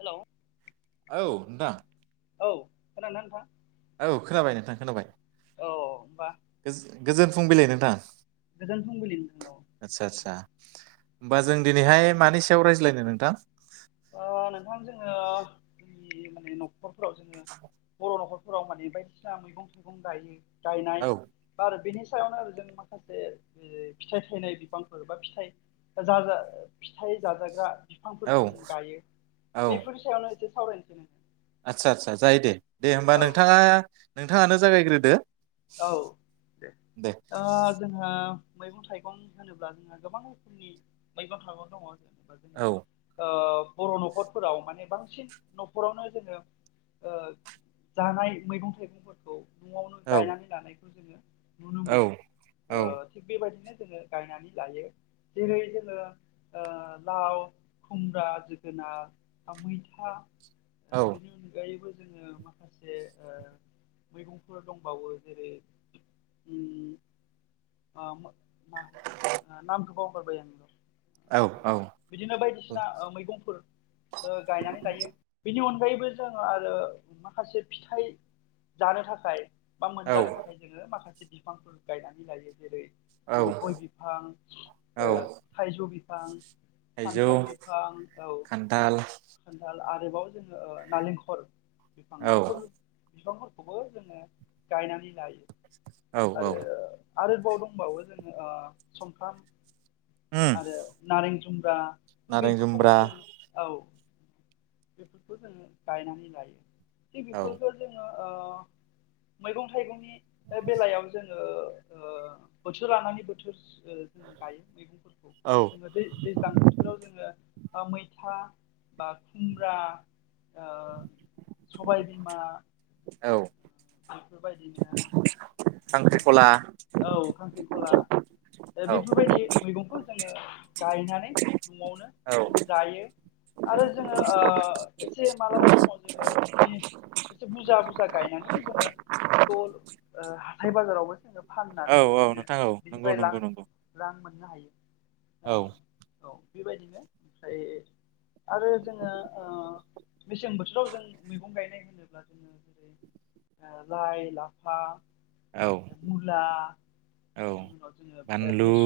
Hello. औ नोंथा। औ खोनादों ना नोंथां। औ खोनाबाय नोंथां खोनाबाय औ होमबा गो-गोजोन फुंबिलि नोंथां। गोजोन फुंबिलि नोंथां औ आतसा आतसा होमबा जों दिनैहाय मानि सायाव रायज्लायनो नोंथां? ओ नोंथां जोङो जोंनि माने न'खरफोराव जोंङो बर' न'खरफोराव माने बायदिसिना मैगं थाइगं गायो गायनाय औ बा आरो बिनि सायावनो आरो जों माखासे ओय फिथाइ थायनाय बिफांफोर बा फिथाइ जाजा फिथाइ जाजाग्रा औ बिफांफोर जों गायो औ बेफोरनि सायावनो एसे सावरायनोसै नो आदसा आदसा जायो दे दे होम्बा नोंथाङा नोंथाङानो जागायग्रोदो। औ दे ओ जोंहा मैगं थाइगं होनोब्ला जोंहा गोबां रोखोमनि मैगं थाइगं दङ'। जेनेबा औ जोंनि ओ बर' न'खरफोराव माने बांसिन न'खरावनो जोङो ओ जानाय मैगं थाइगंफोरखौ न'आवनो औ गायनानै लानायखौ जोङो नुनो औ मोनो औ। ओ थिग बेबायदिनो जोङो गायनानै लायो जेरै जोङो ओ लाव। खुमब्रा जोगोनार बा मैथा। बिनि अनगायैबो जोङो माखासे ओ मैगंफोर दं। दंबावो जेरै उम ओ मो मा नामखो बावगारबाय औ आं। बिदिनो बायदिसिना ओ मैगंफोर ओ गायनानै लायो बेनि अनगायै बो जों आरो माखासे फिथाइ जानो थाखाय बा औ मोनजानो थाखाय जोङो माखासे बिफांफोर गायनानै लायो जेरै औ जोङो गय बिफां औ ओ थाइजौ बिफां। थाइजौ खान्थाल बिफां औ खान्थाल खान्थाल आ आरोबाव जोङो ओ नारेंखल बिफां औ बिफोर बिफांफोरखौबो जोङो गायनानै लायो औ औ आरो आरोदबाव दंबावो जोङो ओ संफ्राम उम आरो नारें जुम्ब्रा। नारें बेफोरखौबो जुम्ब्रा जों औ बेफोरखौ जोङो गायनानै लायो। बे औ बिफोरखो जोङो ओ मैगं थाइगंनि बे बेलायाव जोङो ओ बोथोर लानानै बोथोर जोङो उम गायो मैगंफोरखौ औ जोङो दै दैज्लां बोथोराव जोङो ओ मैथा। बा खुमब्रा ओ सबायबिमा। औ। बेफोरबायदिनो उम खांख्रिखला औ खांख्रिखला। ओ औ बेफोरबायदि मैगंखौ जोङो गायनानै औ न'आवनो जायो। आरो जोङो ओ एसे मालाबा समाव जोङो बिनि एसे बुजा बुजा गायनानैबो जोङो बिखौ ओ हाथाय बाजारावबो जोङो औ फान्नानै औ जोङो नोंथां औ नंगौ बिनिफ्राय लां नंगौ नंगौ रां मोन्नो हायो। औ। औ बेबायदिनो ओमफाय आरो जोङो ओ मेसें बोथोराव जों मैगं गायनाय होनोब्ला जोङो जेरै ओ लाय लाफा। मुला औ बेनि उनाव जोङो ओ बानलु बेस'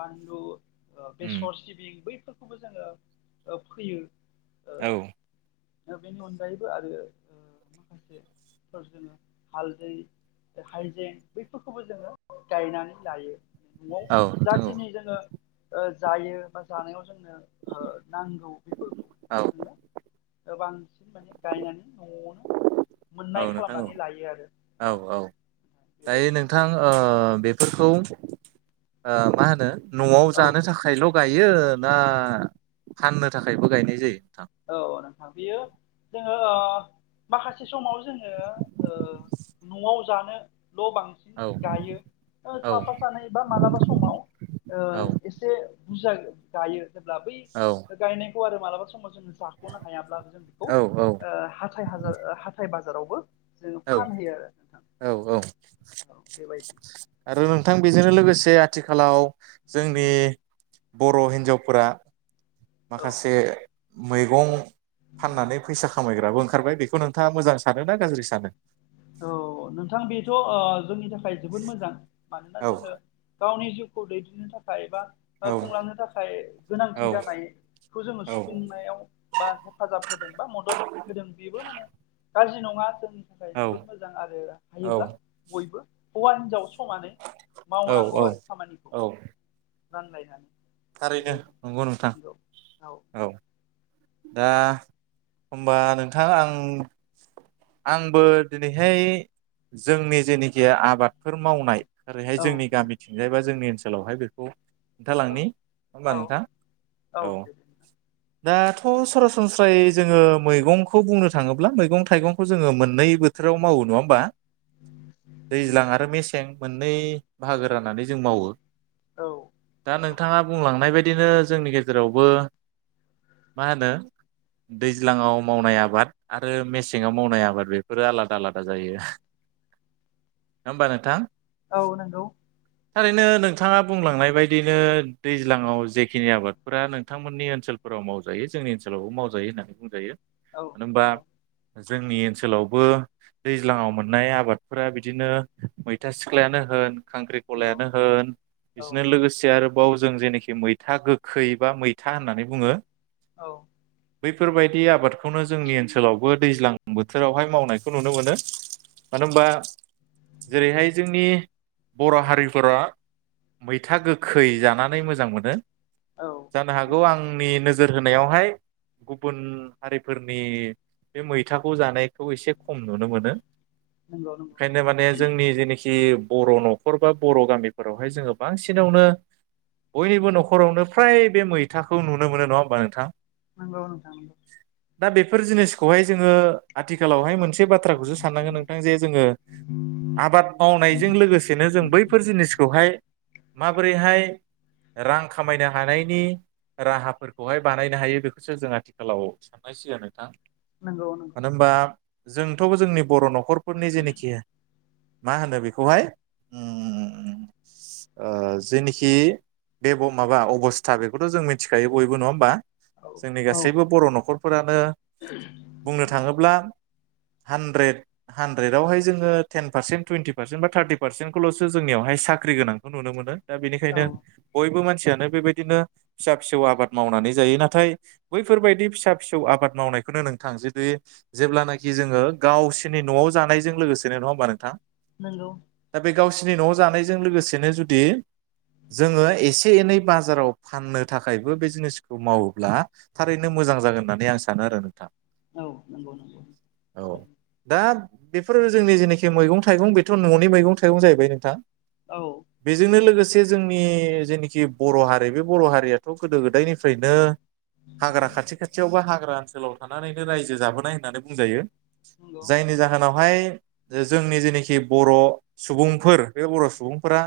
बानलु। ओ उम बेसर सिबिं बैफोरखौबो जोङो ओ फोयो। औ। दा बेनि अनगायैबो आरो ओ माखासे फोर जोङो हालदै हायजें बैफोरखौबो जोङो गायनानै लायो। न'आव औ नोंथां औ जाखिनि जोङो ओ जायो बा जानायाव ज जोंनो ओ नांगौ बेफोरख औ जोङो गोबां बांसिन माने गायनानै न'आवनो मोन्नाय। नांगौ औ औ दायो बेबायदिनो नोंथां जोङो ओ ओ बेफोरखौ ओ मा होनो न'आव औ जानो थाखायल' ग गायो ना फान्नो थाखायबो गायनाय जायो। नोंथां औ नोंथां बेयो जोङो ओ माखासे समाव ज जोङो ओ न'आव जानो ल' बांसिन औ गायो। ओ औ साफा सानै बा मालाबा समाव ओ औ एसे बुरजा गायो जेब्ला बै औ गायनायखौ आरो मालाबा समाव जोंङो खाख'नो हायाब्ला जों बेखौ औ औ ओ हाथाय हाजार, हाथाय बाजारावबो जोङो औ फानहोयो आरो नोंथां औ औ औ बेबायदि आरो थां बेजोंनो लोगोसे आथिखालाव जोंनि बर' हिनजावफोरा औ माखासे मैगं फाननानै फैसा खामायग्राबो ओंखारबाय, बेखौ नोंथाङा मोजां सानो ना गाज्रि सानो? औ नोंथां बेथ' ओ जोंनि थाखाय जोबोद मोजां मानोना औ जोङो गावनि जिउखौ दैदेननो थाखाय एबा औ खुंलांनो थाखाय औ गोनांथि जानाय खौ जोङो औ सुफुंनायाव, बा हेफाजाब होदों बा मदद होदों, बेबो माने गाज्रि नङा जोंनि थाखाय जोबोद मोजां आरो औ हायोब्ला बयबो हौवा हिन हिनजाव समानो औ औ मावनांगौ आरो खामानिखौ औ रानलायनानै। थिग थारैनो बेबायदि नंगौ नोंथां औ। दा होम्बा नोंथां आं आंबो दिनैहाय जोंनि जेनोखि आबादफोर मावनाय ओरैहाय औ जोंनि औ गामिथिंजाय बा जोंनि ओनसोलावहाय बेखौ नंगौ खोन्थालांनि, नङा होमबा औ नोंथां औ, दे दे नोंथां। दा थ' सरासनस्रायै जोङो मैगंखौ बुंनो थाङोब्ला मैगं थाइगंखौ जोङो मोननै बोथोराव मावो। नङा होमबा दैज्लां आरो मेसें, मोननै बाहागो राननानै जों मावो। औ दा नंगौ नोंथाङा बुंलांनाय बायदिनो जोंनि गेजेरावबो मा होनो दैज्लाङाव मावनाय आबाद आरो मेसेङाव मावनाय आबाद, बेफोरो आलादा आलादा जायो। होमबा नोथां औ नंगौ। थारैनो नोंथाङा बुंलांनाय बायदियनो दैज्लाङाव जेखिनि आबाद फोरा नोंथांमोननि ओनसोलफोराव मावजायो जोंनि ओनसोलावबो मावजायो होननानै बुंजायो। औ मानो होनबा नंगौ। जोंनि ओनसोलावबो दैज्लाङाव मोननाय आबादफोरा बिदिनो मैथा सिख्लायानो होन नंगौ खांख्रिखलायानो होन, औ बिदिनो लोगोसे आरो बाव जों जेखि मैथा गोखै, बा मैथा होननानै बुङो औ। बैफोरबायदि आबादखौनो जोंनि ओनसोलावबो दैज्लां बोथोरावहाय मावनायखौ नुनो मोनो। मानो होनबा, जेरैहाय जोंनि बर' हारिफोरा मैथा गोखै जानानै मोजां मोनो, औ जानो हागौ नंगौ आंनि नोजोर होनायावहाय गुबुन हारिफोरनि बे मैथाखौ जानायखौ एसे खम नुनो मोनो। नंगौ नंगौ बेखायनो माने जोंनि जेनोखि जि बर' न'खर बा बर' गामिफोरावहाय जोंङो बांसिनावनो बयनिबो न'खरावनो फ्राय बे मैथाखौ नुनो मोनो नंङा होमबा नोंथां। नोंगौ नोंथां नंगौ दा बेफोर जिनिसखौहाय जोंङो, आथिखालावहाय मोनसे बाथ्राखौसो साननांगोन नोंथां जे जोंङो आबाद मावनायजों लोगोसेनो जों बैफोर जिनिसखौहाय माबोरैहाय रां खामायनो हानायनि राहाफोरखौ बहाय बानायनो हायो बेखौसो जों आथिखालाव साननां सिगोन नोंथां। नंगौ नंगौ मानो होनबा जोंथ' जोंनि बर' न'खरफोरनि जेनोखि मा होनो बेखौहाय, उम ओ जेनिखि बेब माबा अबस्था, बेखौथ' जों मिथिखायो बयबो नङा होमबा। औ जोंनि औ गासैबो बर' न'खरफोरानो बुंनो थाङोब्ला [inaudible] हानद्रेद हान्रेदावहाय जोंङो टेन पारसेन टुइन्टि पारसेन बा थार्टि पारसेन्टखौल'स जोंयावहाय साख साख्रि गोनांखौ नुनो मोनो दा औ बेनिखायनो बयबो मानसियानो बेबायदिनो फिसा फिसौ आबाद मावनानै जायो नाथाय बैफोरबायदि फिसा फिसौ आबाद मावनायखौनो नोंथां जुदि जेब्लानाखि जोंङो गावसोरनि न'आव जानायजों लोगोसेनो नङा होमबा नोंथां नंगौ गावसिरनि न'आव जानायजों लोगोसेनो जुदि जोंङो एसे एनै बाजाराव फाननो थाखायबो बे जिनिसखौ मावोब्ला थारैनो मोजां जागोन होननानै आं सानो आरो नोंथां। औ नंगौ नंगौ बेफोर जोंनि जेनाखि मैगं थाइगं बेथ' न'नि मैगं थाइगं जाहैबाय नोंथां औ बेजोंनो लोगोसे जोंनि जेनिखि बर' हारि बे बर' हारियाथ' गोदो गोदाय उदैनिफ्रायनो हाग्रा खाथि खाथियावबा हाग्रा ओनसोलाव थानानैनो रायजो जाबोनाय होननानै बुंजायो। नंगौ जायनि जाहोनावहाय जे जोंनि जेनाखि बर' सुबुंफोर बे बर' सुबुंफोरा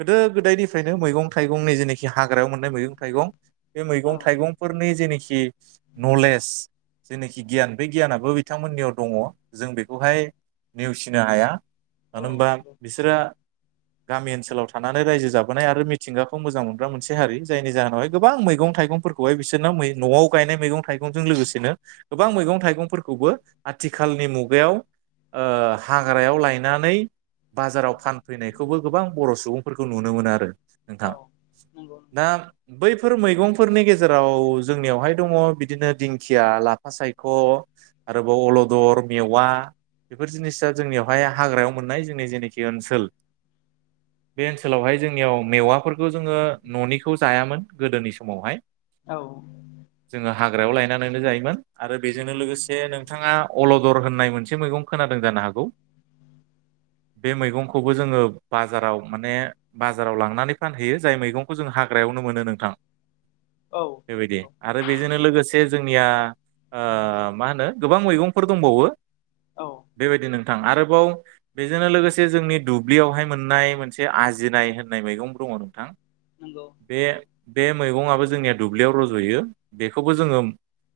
गोदो गोदायनिफ्रायनो मैगं थाइगंनि जेनाखि हाग्रायाव मोननाय मैगं थाइगं बे मैगं औ थाइगंफोरनि जेनोखि नलेज जेनाखि गियान बे गियानाबो बिथांमोननियाव दङ जों बेखौहाय नेवसिनो हाया औ मानो होनबा नंगौ बिसोरो गामि ओनसोलाव थानानै रायजो जाबोनाय आरो मिथिंगाखौ मोजां मोनग्रा मोनसे हारि जायनि जाहोनावहाय गोबां मै मैगं थाइगंफोरखौहाय बिसोरना न'आव गायनाय मैगं थाइगंजों लोगोसेनो गोबां मैगं थाइगंफोरखौबो आथिखालनि मुगायाव ओ हाग्रायाव लायनानै बाजाराव फानफैनायखौबो गोबां बर' सुबुंफोरखौ नुनो मोनो आरो। नोंथां औ नंगौ नंगौ दा बैफोर मैगं फोरनि गेजेराव जोंनियावहाय दङ बिदिनो दिंखिया, लाफा सायख' आरोबाव अल दर, मेवा बेफोर जिनिसा जोंनियावहाय हाग्रायाव मोननाय जोंनि जेनेखि ओनसोल बे ओनसोलावहाय जोंनियाव मेवाफोरखौ जोङो न'निखौ जायामोन गोदोनि स समावहाय औ ओ हाग्रायाव लायनानैनो जायोमोन आरो बेजोंनो लोगोसे नोंथाङा अलदर होननाय मोनसे मैगं खोनादों जानो हागौ बे मैगंखौबो जोङो बाजाराव माने बाजाराव लांनानै फानहैयो जाय मैगंखौ जों हाग्रायाव नो मोनो नोंथां औ बेबायदि नंगौ आरो बेजोंनो लोगोस से जोंनिया ओ मा होनो गोबां मैगंफोर दंबावो औ बेबायदि नोंथां आरोबाव बेजोंनो लोगोसे जोंनि दुब्लियावहाय मोननाय मोनसे आजिर नाय होननाय मैगं दङ नोंथां नंगौ बे औ बे मैगंआबो जोंनिया दुब्लियाव रज'यो बेखौबो जोङो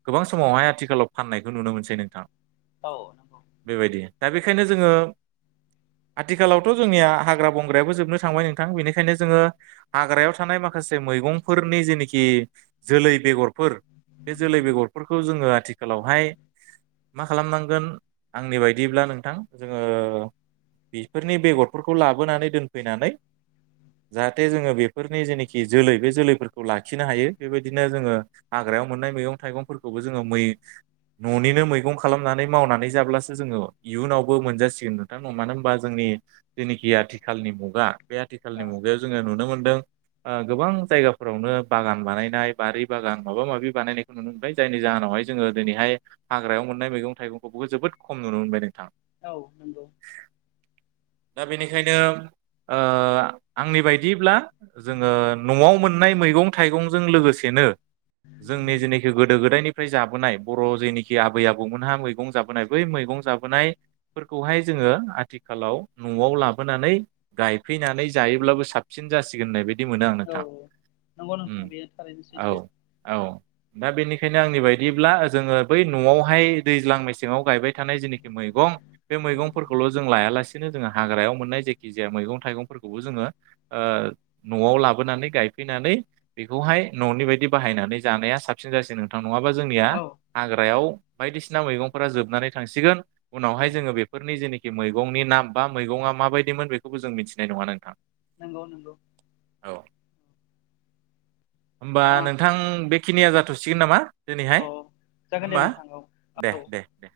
गोबां समावहाय आथिखालाव फाननायखौ नुनो मोनसै नोंथां औ नंगौ बेबायदि दा बेखायनो जोङो आथिखालावथ' जोंनिया हाग्रा बंग्रायाबो जोबनो थांबाय नोंथां बेनिखायनो जोङो हाग्रायाव थानाय माखा खासे मैगंफोरनि जेनेखि जोलै बेगरफोर बे जोलै बेगरफोर खौ जोङो आथिखालावहाय मा खालामनांगोन आंनि बायदिब्ला नोंथां जोङो बेफोरनि बेगरफोरखौ लाबोनानै दोनफैनानै जाहाथे जोङो बेफोरनि जेनेखि जोलै बे जोलै फोरखौ लाखिनो हायो बेबायदिनो जोङो हाग्रायाव मोननाय मैगं थाइगंफोरखौबो जोङो मै न'निनो मैगं खालामनानै मावनानै जाब्लासो जोङो इयुनावबो मोनजासिगोन नोंथां मानो होनबा जोंनि जेनेखि आथिखालनि मुगा बे आथिखालनि मुगायाव जोङो नुनो मोनदों ओ गोबां जायगा फोरावनो बागान बानायनाय बारि बागान माबा माबि बानायनायखौ नुनो मोनबाय जायनि जाहोनावहाय जोङो दिनैहाय हाग्रायाव मोननाय मैगं थाइगंखौबो जोबोद खम नुनो मोनबाय नोंथां। औ नंगौ। दा बेनिखायनो ओ आंनि बायदियैब्ला जोङो न'आव मोन ननाय मैगं थाइगंजों लोगोसेनो जोंनि जेनाखि गोदो गोदायनिफ्राय जाबोनाय बर' जेनिखि आबै आबौमोनहा मैगं जाबोनाय बै मैगं जाबोनायफोरखौहाय जोङो आथिखालाव न'आव लाोबोनानै गायफैनानै जायोब्लाबो साबसिन जासिगोन होननाय बायदि मोनो आं औ नोंथां। नंगौ उम नोंथां बेयो थारैनो औ सैथो औ। दा बेनिखायनो आंनि बायदियैब्ला जोङो बै न'आवहाय दैज्लां मेसेङाव गायबाय थानाय जेनेखि मैगं बे मैगंफोरखौल' जों लायालासेनो जोङो हाग्रायाव मोननाय जेखि जाया मैगं थाइगंफोरखौबो जोङो ओ न'आव लाबोनानै गाय फैनानै बेखौहाय न'नि बायदि बाहायनानै जानाया साबसिन जासिगोन नोंथां। नङाबा जोंनिया औ हाग्रायाव बायदिसिना मैगंफोरा जोबनानै थांसिगोन उनावहाय नंगौ जोङो बेफोरनि जेनेखि मैगंनि नाम बा मैगङा माबायदिमोन बेखौबो जों मिथिनाय नङा नोंथां। नंगौ नंगौ। औ होमबा अ नोंथां बेखिनिया जाथ'सिगोन नामा? औ दिनैहाय जागोन दे होमबा नोंथां औ दे औ दे दे।